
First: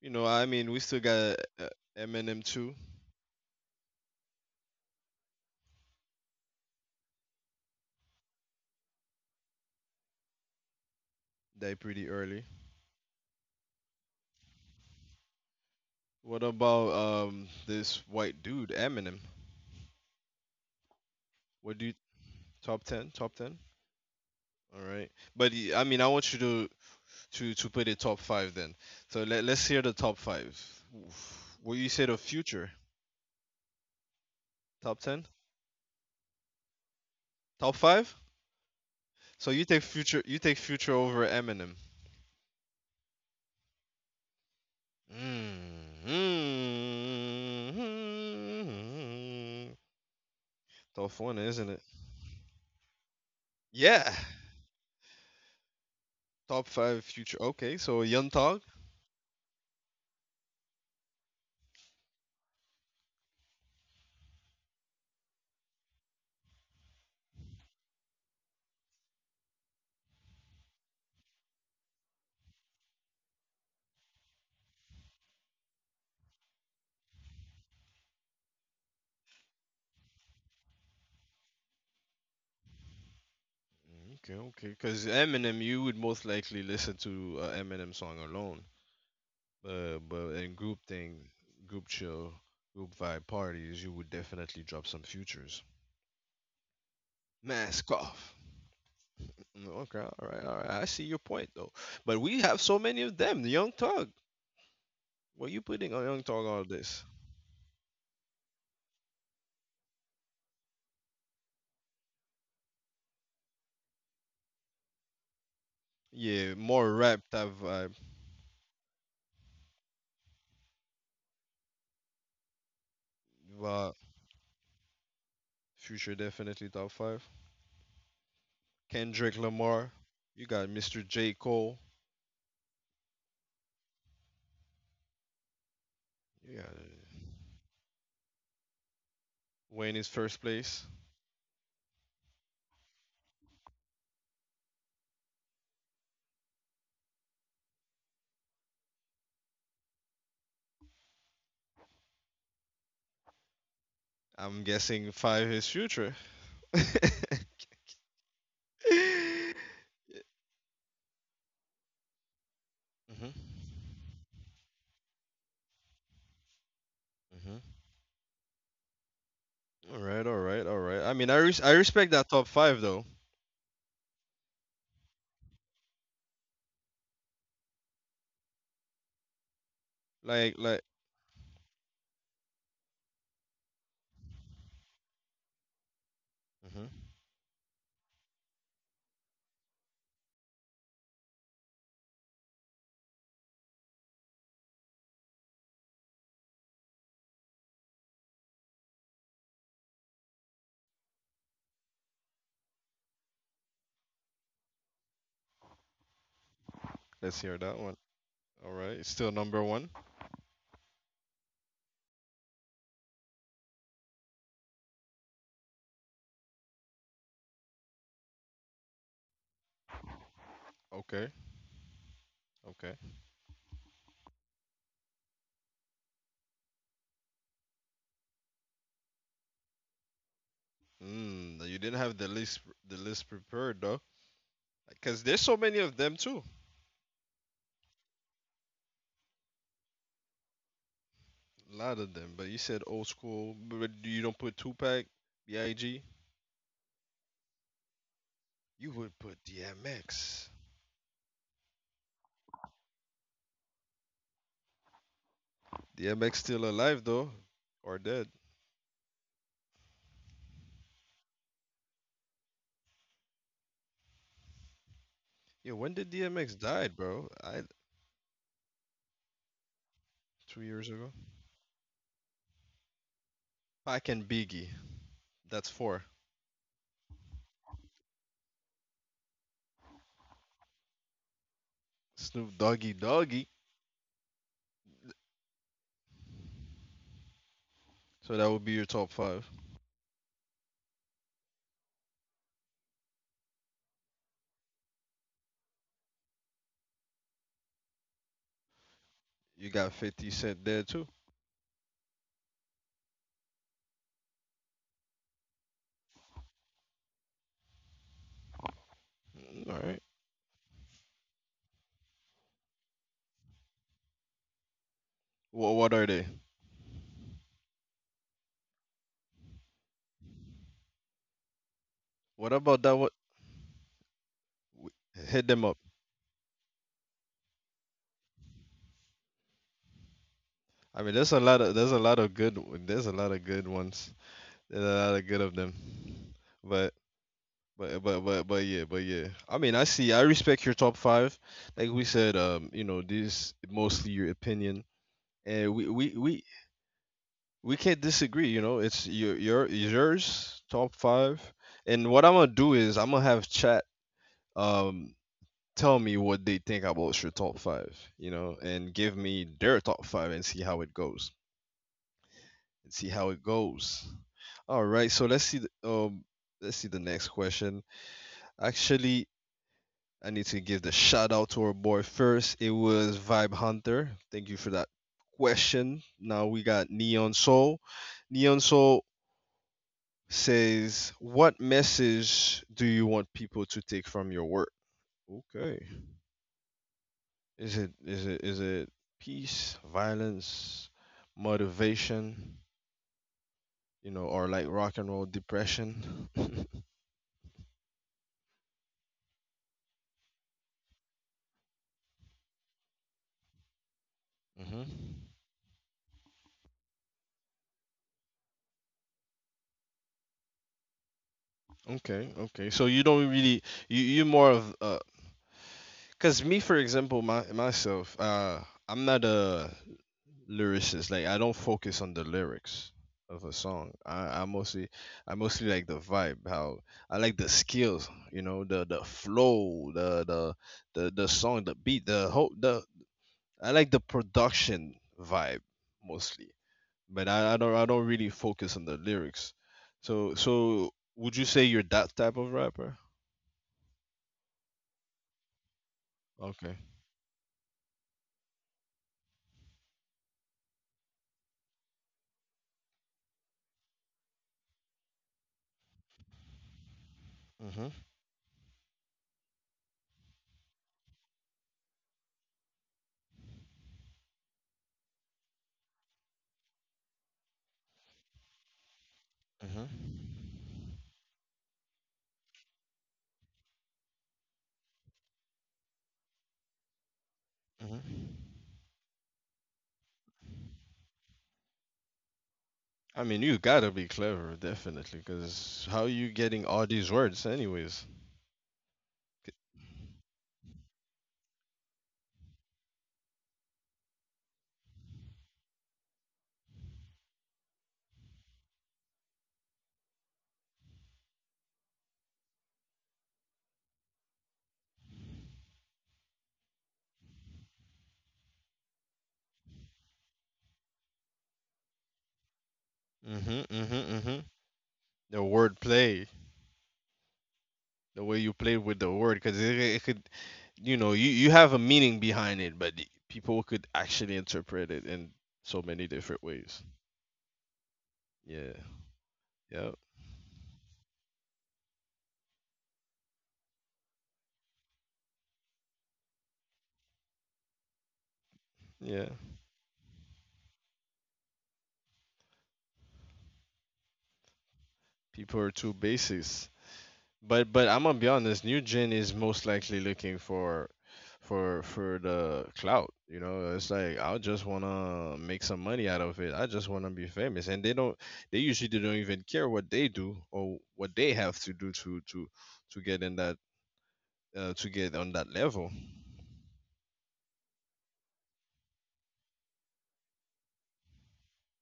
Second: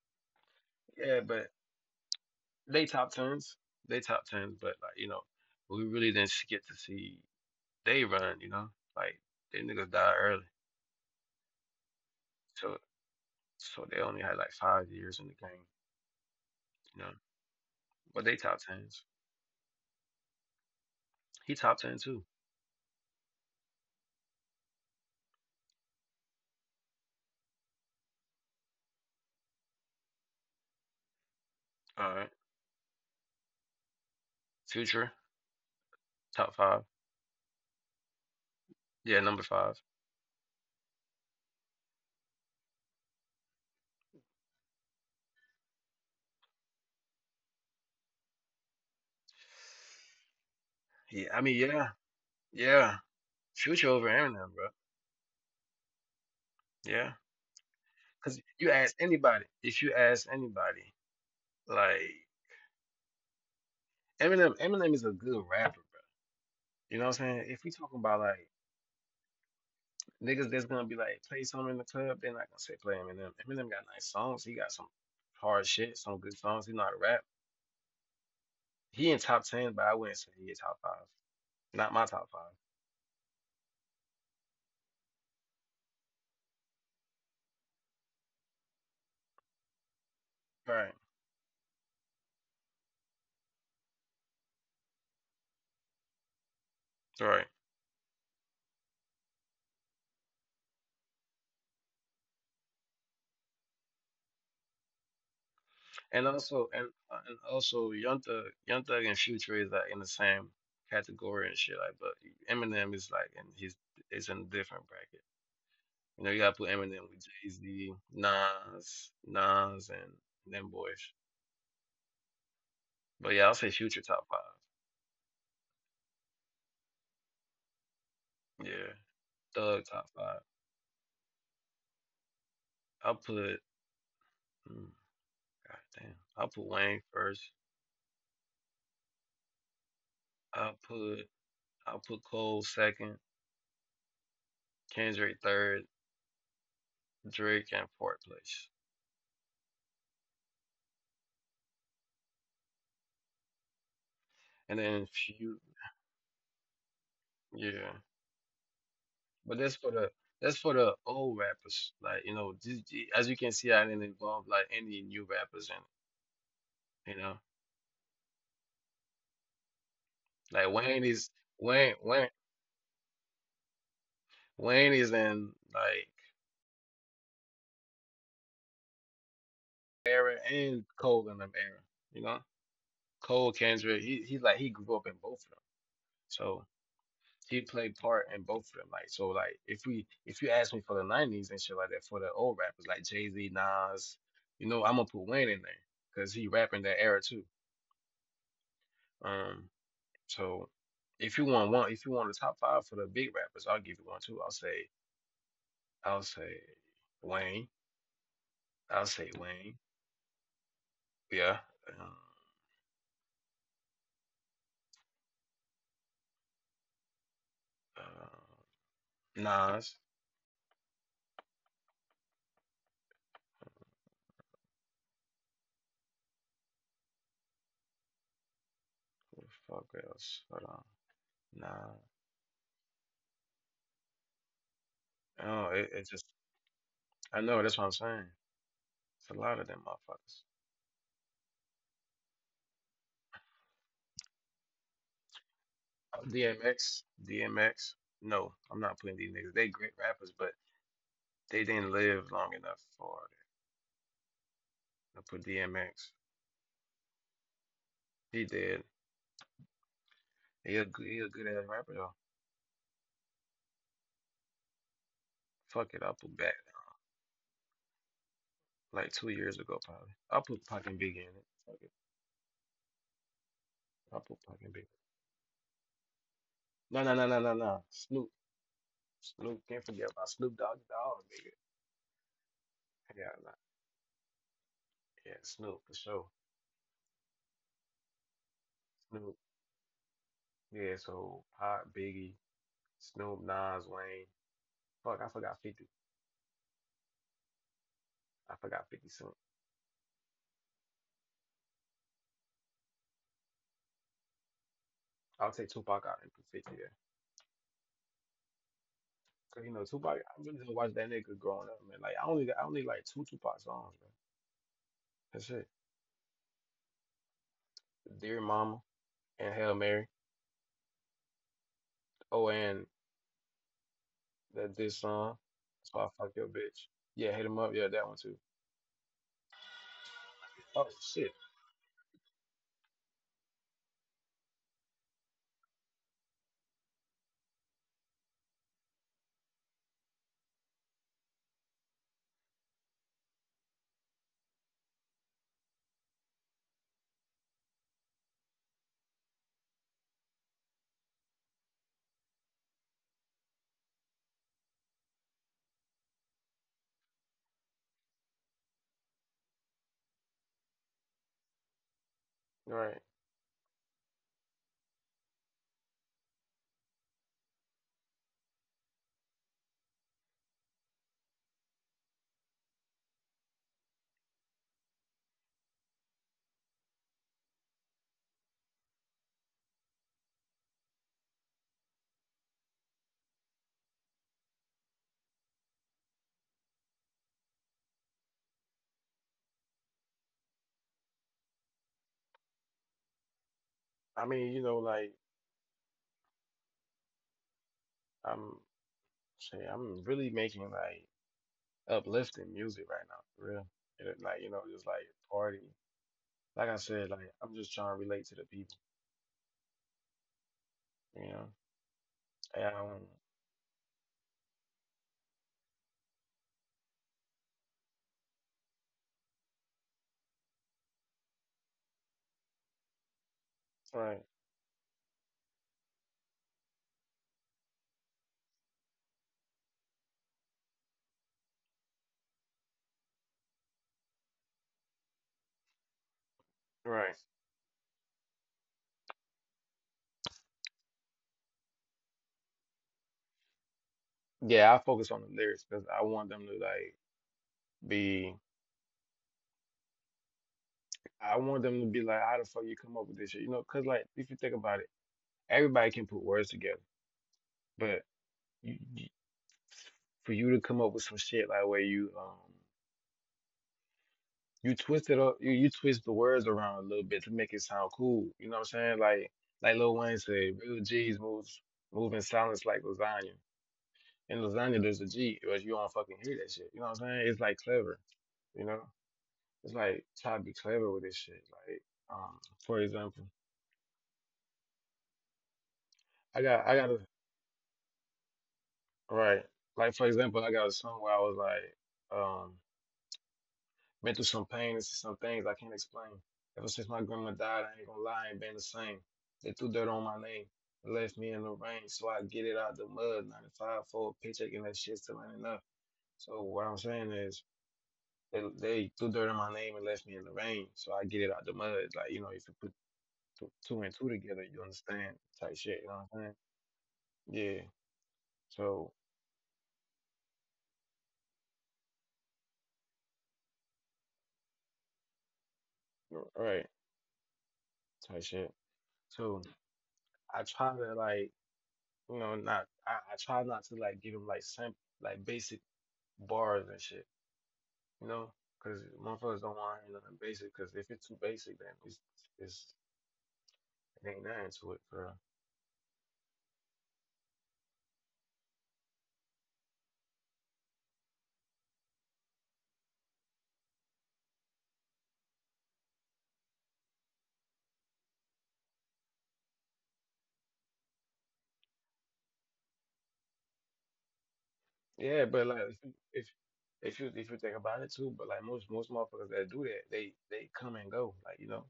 [SPEAKER 1] You know, I mean, we still
[SPEAKER 2] Yeah,
[SPEAKER 1] got
[SPEAKER 2] but
[SPEAKER 1] Eminem too.
[SPEAKER 2] they top tens. They top tens. But like you know, we really didn't get to see they run. You know, like they niggas die early.
[SPEAKER 1] Die pretty early.
[SPEAKER 2] So. So they only had like 5 years in the game,
[SPEAKER 1] What about
[SPEAKER 2] you know.
[SPEAKER 1] this
[SPEAKER 2] But they
[SPEAKER 1] white
[SPEAKER 2] top
[SPEAKER 1] dude
[SPEAKER 2] tens.
[SPEAKER 1] Eminem?
[SPEAKER 2] He top
[SPEAKER 1] What do you—
[SPEAKER 2] ten too.
[SPEAKER 1] top ten? Top ten. All right, but I mean, I want you to put it top five then. So let's hear the top five. What you say the
[SPEAKER 2] All right.
[SPEAKER 1] future? Top
[SPEAKER 2] Future
[SPEAKER 1] ten?
[SPEAKER 2] top five.
[SPEAKER 1] Top five?
[SPEAKER 2] Yeah, number
[SPEAKER 1] So you take
[SPEAKER 2] five.
[SPEAKER 1] future you take future over Eminem. Hmm Tough one,
[SPEAKER 2] Yeah, I mean,
[SPEAKER 1] isn't it?
[SPEAKER 2] yeah, yeah. Future
[SPEAKER 1] Yeah.
[SPEAKER 2] over Eminem, bro.
[SPEAKER 1] Top five
[SPEAKER 2] Yeah,
[SPEAKER 1] future. Okay, so Young
[SPEAKER 2] because
[SPEAKER 1] Thug.
[SPEAKER 2] you ask anybody, if you ask anybody, like Eminem is a good rapper, bro. You know what I'm saying? If we talking about like niggas that's gonna be like play something in the club, they're not gonna say play Eminem. Eminem got nice songs. He got some hard shit, some good songs. He know how to rap. He in top ten, but I wouldn't say he in top five. Not my top five.
[SPEAKER 1] Okay, okay. Because Eminem, you would most likely listen to a Eminem song alone. But in group
[SPEAKER 2] Right.
[SPEAKER 1] thing, group chill, group vibe parties, you would definitely drop some futures.
[SPEAKER 2] Right.
[SPEAKER 1] Mask off. Okay, all right, all right. I see your point though. But we have so many of them. The Young Thug. What you putting on Young
[SPEAKER 2] And
[SPEAKER 1] Thug all
[SPEAKER 2] also, and
[SPEAKER 1] this?
[SPEAKER 2] uh, and also, Young Thug, Young Thug and Future is like in the same category and shit. Like, but Eminem is like, and he's it's in a different bracket. You know, you
[SPEAKER 1] Yeah,
[SPEAKER 2] gotta put
[SPEAKER 1] more
[SPEAKER 2] Eminem
[SPEAKER 1] rap
[SPEAKER 2] with
[SPEAKER 1] type
[SPEAKER 2] Jay
[SPEAKER 1] vibe.
[SPEAKER 2] Z, Nas, and them boys. But yeah, I'll say
[SPEAKER 1] Uh,
[SPEAKER 2] Future top five.
[SPEAKER 1] Future definitely top five.
[SPEAKER 2] Yeah,
[SPEAKER 1] Kendrick Lamar.
[SPEAKER 2] Thug top
[SPEAKER 1] You
[SPEAKER 2] five.
[SPEAKER 1] got Mr. J. Cole.
[SPEAKER 2] I'll put, mm, God damn,
[SPEAKER 1] You
[SPEAKER 2] I'll
[SPEAKER 1] got
[SPEAKER 2] put Wayne first.
[SPEAKER 1] Wayne is first place.
[SPEAKER 2] I'll put I'll put Cole second, Kendrick third, Drake and fourth place.
[SPEAKER 1] I'm
[SPEAKER 2] And
[SPEAKER 1] guessing
[SPEAKER 2] then
[SPEAKER 1] five is
[SPEAKER 2] few
[SPEAKER 1] future.
[SPEAKER 2] yeah but that's for the old rappers, like you know this,
[SPEAKER 1] Mhm.
[SPEAKER 2] as you can see I didn't involve like any new rappers in it, you know.
[SPEAKER 1] Mhm. All right, all right, all
[SPEAKER 2] Like
[SPEAKER 1] right. I
[SPEAKER 2] Wayne
[SPEAKER 1] mean,
[SPEAKER 2] is
[SPEAKER 1] I respect
[SPEAKER 2] wayne
[SPEAKER 1] that top
[SPEAKER 2] wayne
[SPEAKER 1] five though.
[SPEAKER 2] wayne is in like
[SPEAKER 1] Like
[SPEAKER 2] era,
[SPEAKER 1] like.
[SPEAKER 2] and Cole in them era, you know. Cole, Kendrick, he like he grew up in both of them, so
[SPEAKER 1] Mhm.
[SPEAKER 2] he played part in both of them. Like, so like if we if you ask me for the 90s and shit like that for the old rappers, like Jay-Z, Nas, you know I'm gonna put Wayne in there because he rapping that era too. Um, so if you want one, if you want the top five for the big rappers, I'll give you one too. I'll say
[SPEAKER 1] Let's hear that
[SPEAKER 2] Wayne.
[SPEAKER 1] one. All right, it's
[SPEAKER 2] I'll
[SPEAKER 1] still
[SPEAKER 2] say
[SPEAKER 1] number one.
[SPEAKER 2] Wayne. Yeah. Um, Nas.
[SPEAKER 1] Okay, okay.
[SPEAKER 2] What the fuck else? Hold on.
[SPEAKER 1] You didn't
[SPEAKER 2] Nah.
[SPEAKER 1] have the list prepared though, because there's so many
[SPEAKER 2] Oh,
[SPEAKER 1] of
[SPEAKER 2] it,
[SPEAKER 1] them
[SPEAKER 2] it just.
[SPEAKER 1] too.
[SPEAKER 2] I know. That's what I'm saying. It's a lot of them motherfuckers.
[SPEAKER 1] A lot of them, but you said old school, but you don't put Tupac, Big.
[SPEAKER 2] DMX. DMX. No,
[SPEAKER 1] You
[SPEAKER 2] I'm
[SPEAKER 1] would
[SPEAKER 2] not putting
[SPEAKER 1] put
[SPEAKER 2] these niggas. They great
[SPEAKER 1] DMX.
[SPEAKER 2] rappers, but they didn't live long enough for it. I put DMX.
[SPEAKER 1] DMX still alive though, or dead?
[SPEAKER 2] He did. He a good ass rapper though.
[SPEAKER 1] Yo, when did
[SPEAKER 2] Fuck it, I'll
[SPEAKER 1] DMX
[SPEAKER 2] put back
[SPEAKER 1] died, bro? I
[SPEAKER 2] like 2 years ago probably. I'll
[SPEAKER 1] two
[SPEAKER 2] put
[SPEAKER 1] years
[SPEAKER 2] Pac
[SPEAKER 1] ago.
[SPEAKER 2] and Biggie in it. Fuck it,
[SPEAKER 1] Pac and
[SPEAKER 2] I'll put
[SPEAKER 1] Biggie.
[SPEAKER 2] Pac and Biggie.
[SPEAKER 1] That's four.
[SPEAKER 2] No. Snoop, can't forget about Snoop Dogg, dog nigga.
[SPEAKER 1] Snoop Doggy Doggy.
[SPEAKER 2] Yeah, nah, yeah, Snoop for sure.
[SPEAKER 1] So that would be your top five.
[SPEAKER 2] Snoop, yeah. So Pac, Biggie, Snoop, Nas, Wayne. Fuck, I forgot 50. I forgot 50 Cent.
[SPEAKER 1] You got 50 Cent there too.
[SPEAKER 2] I'll take Tupac out and put 50 there.
[SPEAKER 1] All
[SPEAKER 2] Cause you
[SPEAKER 1] right.
[SPEAKER 2] know Tupac, I really just watch that nigga growing up, man. Like I only like two Tupac songs, man. That's
[SPEAKER 1] Well,
[SPEAKER 2] it.
[SPEAKER 1] what are they?
[SPEAKER 2] Dear Mama and Hail Mary.
[SPEAKER 1] What
[SPEAKER 2] Oh,
[SPEAKER 1] about that?
[SPEAKER 2] and
[SPEAKER 1] What
[SPEAKER 2] That this
[SPEAKER 1] hit
[SPEAKER 2] song.
[SPEAKER 1] them up?
[SPEAKER 2] That's why I fuck your bitch. Yeah, hit him up. Yeah, that one too. Oh
[SPEAKER 1] I mean, there's a
[SPEAKER 2] shit.
[SPEAKER 1] lot of there's a lot of good there's a lot of good ones. There's a lot of good of them. But but yeah. I mean, I see. I respect your top five. Like we said, this is mostly your opinion, and we can't disagree. You know, it's yours top five. And what I'm gonna do is I'm gonna have chat um tell me what they think about your top five. You know, and give me their top five and see how it goes. And see
[SPEAKER 2] Right.
[SPEAKER 1] how it goes. All right. So let's see. Let's see the next question. Actually, I need to give the shout out to our boy first. It was Vibe Hunter. Thank you for that question. Now we got Neon Soul. Neon Soul says, "What message do you want people to take from your work?" Okay. Is it peace, violence, motivation,
[SPEAKER 2] I
[SPEAKER 1] or like
[SPEAKER 2] mean, you know,
[SPEAKER 1] rock and roll
[SPEAKER 2] like
[SPEAKER 1] depression?
[SPEAKER 2] I'm I'm really making like uplifting music right now, for real. And it, like, you know, just like party. Like I said, like I'm just trying to relate to the people, you know.
[SPEAKER 1] Okay, okay.
[SPEAKER 2] And
[SPEAKER 1] So
[SPEAKER 2] I
[SPEAKER 1] you
[SPEAKER 2] don't.
[SPEAKER 1] don't really you more of cause me for example my myself I'm not a lyricist. Like I don't focus on the lyrics of a song.
[SPEAKER 2] Right,
[SPEAKER 1] I mostly like the vibe, how I like the skills, the flow, the song, the beat, the whole the I like the production vibe mostly.
[SPEAKER 2] right.
[SPEAKER 1] But I don't really focus on the lyrics. So would you say you're that type of rapper?
[SPEAKER 2] Yeah, I focus on the lyrics because I want them to
[SPEAKER 1] Okay.
[SPEAKER 2] like be I want them to be like, how the fuck you come up with this shit? You know, because like if you think about it, everybody can put words together,
[SPEAKER 1] Mhm.
[SPEAKER 2] but you, for you to come up with some shit like where you twist it up, you twist the words around a little bit to make it sound cool. You know what I'm saying? Like Lil
[SPEAKER 1] Mhm.
[SPEAKER 2] Wayne said, real G's move in silence like lasagna. In lasagna there's a G, or you don't fucking hear that shit. You know what I'm saying? It's like clever,
[SPEAKER 1] Mhm.
[SPEAKER 2] you know? It's like try to be clever with this shit. Like, um, for
[SPEAKER 1] I
[SPEAKER 2] example,
[SPEAKER 1] mean, you gotta be clever, definitely, because how you getting
[SPEAKER 2] I
[SPEAKER 1] all
[SPEAKER 2] got a
[SPEAKER 1] these words, anyways?
[SPEAKER 2] right. Like for example, I got a song where I was like, Been through some pain and some things I can't explain. Ever since my grandma died, I ain't gonna lie, I ain't been the same. They threw dirt on my name and left me in the rain, so I get it out the mud. 95 for a paycheck and that shit still ain't enough. So what I'm saying is, they threw dirt on my name and left me in the rain, so I get it out the mud. Like, you know, if you put two,
[SPEAKER 1] Mhm,
[SPEAKER 2] two and two
[SPEAKER 1] mhm, mhm.
[SPEAKER 2] together, you understand
[SPEAKER 1] The
[SPEAKER 2] type
[SPEAKER 1] word
[SPEAKER 2] shit, you know
[SPEAKER 1] play,
[SPEAKER 2] what I'm saying? Yeah.
[SPEAKER 1] the way you play with
[SPEAKER 2] So,
[SPEAKER 1] the word, because it could, you have a meaning behind it, but people could actually interpret it in so many different
[SPEAKER 2] right,
[SPEAKER 1] ways.
[SPEAKER 2] type shit.
[SPEAKER 1] Yeah,
[SPEAKER 2] So
[SPEAKER 1] yeah,
[SPEAKER 2] I try to like, you know, not, I try not to like give them like simple like basic bars and shit, you know, because
[SPEAKER 1] yeah.
[SPEAKER 2] motherfuckers don't want to hear nothing basic. Because if it's too basic, then it's it ain't nothing to it, bro.
[SPEAKER 1] People are too basis. But I'm gonna be honest, New Gen is most likely looking for for the clout. You know, it's like I just wanna make some money out of it. I just wanna be famous. And they usually don't even care what they do or what they have to do to get in that to get on
[SPEAKER 2] Yeah,
[SPEAKER 1] that
[SPEAKER 2] but like
[SPEAKER 1] level.
[SPEAKER 2] if you think about it too, but like most motherfuckers that do that, they come and go, like you know,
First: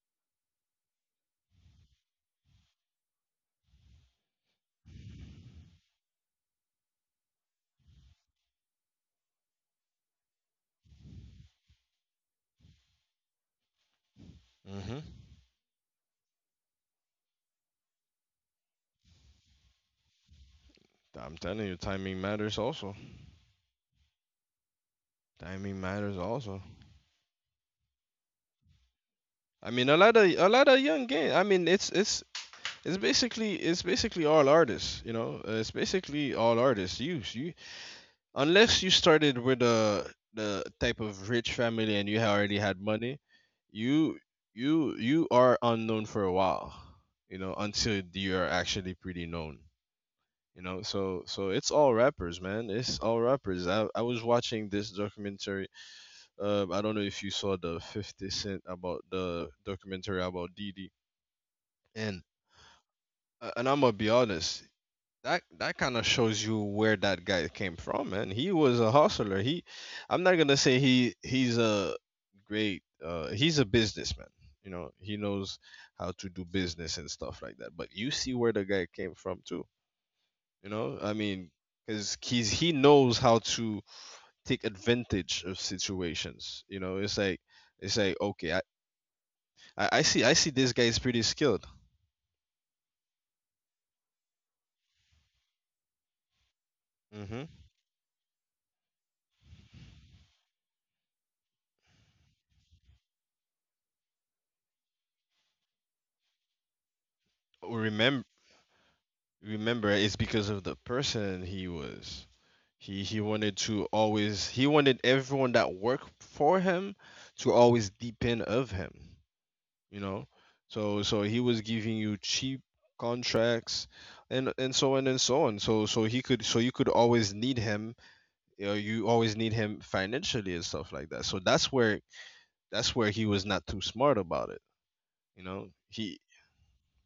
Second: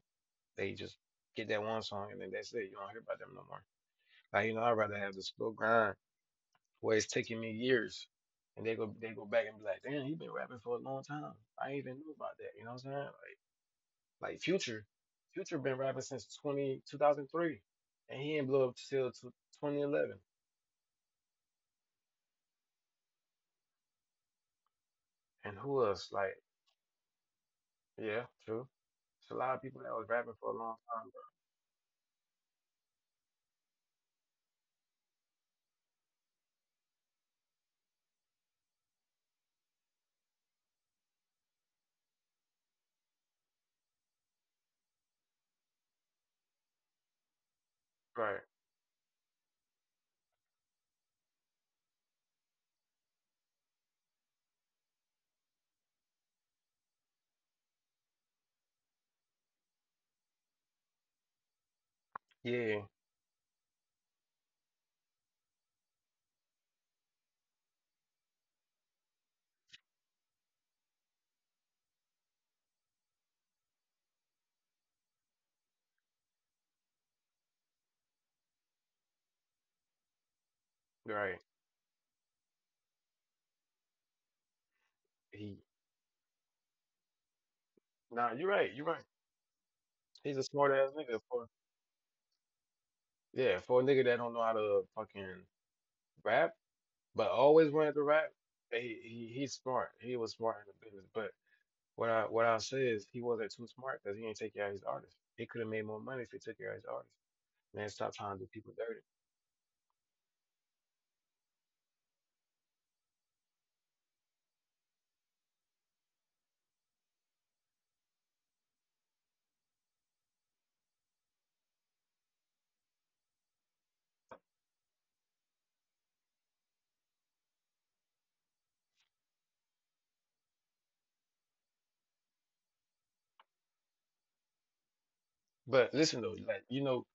[SPEAKER 2] they just get that one song and then that's it. You don't hear about them no more. Like you know, I'd rather have the slow grind where it's taking me years. And they go back and be like, "Damn, he been rapping for a long time. I ain't even knew about that." You know what I'm saying? Like like Future,
[SPEAKER 1] hmm
[SPEAKER 2] Future been rapping since 20 2003, and he didn't blow up till 2011.
[SPEAKER 1] I'm telling you, timing matters also.
[SPEAKER 2] And
[SPEAKER 1] Timing
[SPEAKER 2] who
[SPEAKER 1] matters
[SPEAKER 2] else? Like,
[SPEAKER 1] also.
[SPEAKER 2] yeah, true. It's a lot of
[SPEAKER 1] I
[SPEAKER 2] people
[SPEAKER 1] mean,
[SPEAKER 2] that
[SPEAKER 1] a
[SPEAKER 2] was
[SPEAKER 1] lot of
[SPEAKER 2] rapping
[SPEAKER 1] a
[SPEAKER 2] for a
[SPEAKER 1] lot of
[SPEAKER 2] long
[SPEAKER 1] young
[SPEAKER 2] time.
[SPEAKER 1] game. I mean, it's basically all artists, you know. It's basically all artists. You unless you started with a the type of rich family and you already had money, you you are unknown for a while, until
[SPEAKER 2] Bro.
[SPEAKER 1] you
[SPEAKER 2] Right.
[SPEAKER 1] are actually pretty known. So it's all rappers, man. It's all rappers. I was watching this documentary. I don't know if you saw the 50 Cent about the documentary about Didi and.
[SPEAKER 2] Yeah.
[SPEAKER 1] And I'm gonna be honest. That kind of shows you where that guy came from, man. He was a hustler. I'm not gonna say he's a great. He's a businessman. You know, he knows how to do business and stuff like that. But you see where the guy came from too. You know, I
[SPEAKER 2] Right.
[SPEAKER 1] mean, because he knows how to take advantage
[SPEAKER 2] He.
[SPEAKER 1] of situations. You know, it's like
[SPEAKER 2] Nah, you're
[SPEAKER 1] okay, I
[SPEAKER 2] right. You're right.
[SPEAKER 1] I, I see
[SPEAKER 2] He's
[SPEAKER 1] I
[SPEAKER 2] a
[SPEAKER 1] see
[SPEAKER 2] smart
[SPEAKER 1] this guy
[SPEAKER 2] ass
[SPEAKER 1] is
[SPEAKER 2] nigga
[SPEAKER 1] pretty
[SPEAKER 2] for.
[SPEAKER 1] skilled.
[SPEAKER 2] Yeah, for a nigga that don't know how to fucking rap, but
[SPEAKER 1] Mm-hmm.
[SPEAKER 2] always wanted to rap. He's smart. He was smart in the business, but what I say is he wasn't too smart because he didn't take care of his artists. He could have made more money if he took care of his artists. Man, stop
[SPEAKER 1] Remember
[SPEAKER 2] trying to do people dirty.
[SPEAKER 1] remember it's because of the person he was. He wanted everyone that worked for him to always depend of him, you know. So he was giving you cheap contracts and so on and so on. So you could always need him, you always need him financially and stuff like that. So that's where he was not too smart about it.
[SPEAKER 2] But listen
[SPEAKER 1] He.
[SPEAKER 2] though, like you know,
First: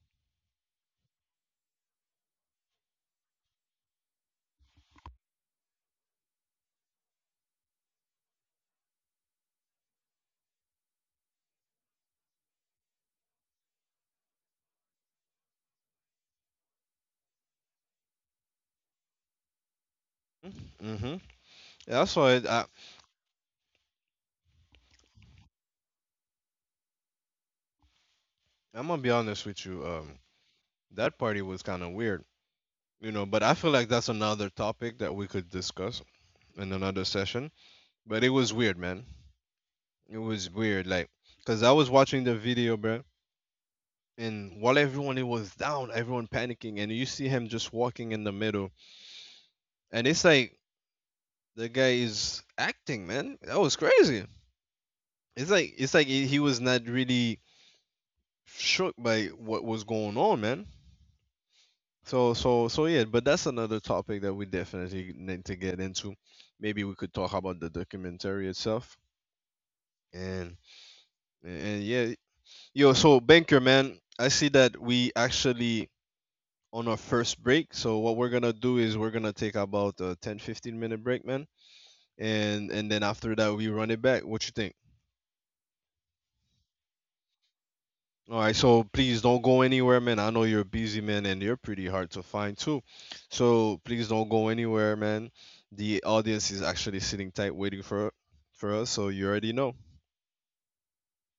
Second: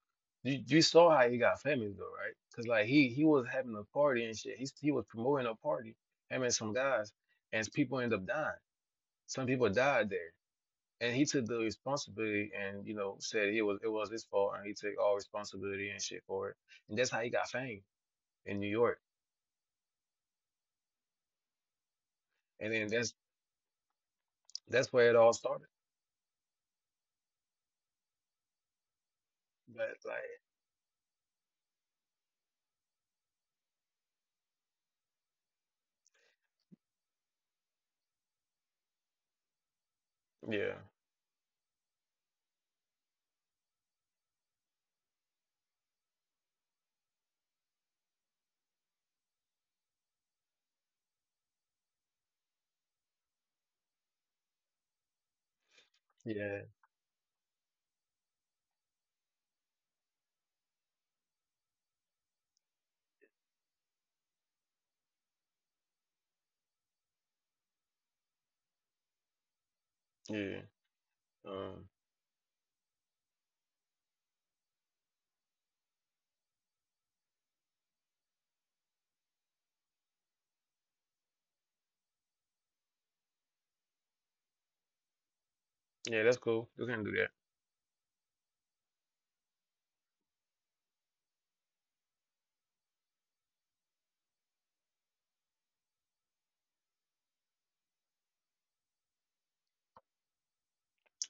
[SPEAKER 2] you saw how he got famous though, right? Because like he was having a party and shit. He was promoting a party, him and some guys, and people end up dying. Some people died there, and he took the responsibility and you know said it was his fault, and he took all responsibility and shit for it. And that's how he got fame in New York.
[SPEAKER 1] Mm-hmm. That's why I,
[SPEAKER 2] And then that's where it all started.
[SPEAKER 1] I'm gonna be honest with you.
[SPEAKER 2] But like,
[SPEAKER 1] That party was kind of weird. But I feel like that's another topic that we could discuss in another session, but it was weird, man. It was
[SPEAKER 2] yeah,
[SPEAKER 1] weird, like, because I was watching the video, bro. And while everyone it was down, everyone panicking, and you see him just walking in the middle. And it's like the guy is acting, man. That was crazy. It's like he was
[SPEAKER 2] yeah,
[SPEAKER 1] not really shook by what was going on, man. So yeah, but that's another topic that we definitely need to get into. Maybe we could talk about the documentary itself. And
[SPEAKER 2] yeah,
[SPEAKER 1] and
[SPEAKER 2] um,
[SPEAKER 1] yeah, yo, so Banker man, I see that we actually on our first break. So what we're gonna do is we're gonna take about a 10, 15-minute break, man. And then after that we run it back. What you think?
[SPEAKER 2] yeah. That's cool. You can do that.
[SPEAKER 1] All right, so please don't go anywhere, man. I know you're busy, man, and you're pretty hard to find too. So please don't go anywhere, man. The audience is actually sitting tight waiting for us, so you already know.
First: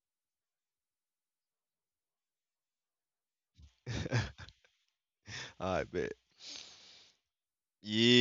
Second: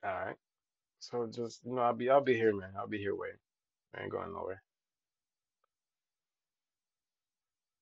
[SPEAKER 2] All right. So just you know, I'll be here, man. I'll be here waiting. I ain't going nowhere.
[SPEAKER 1] All right, bet. Yeah.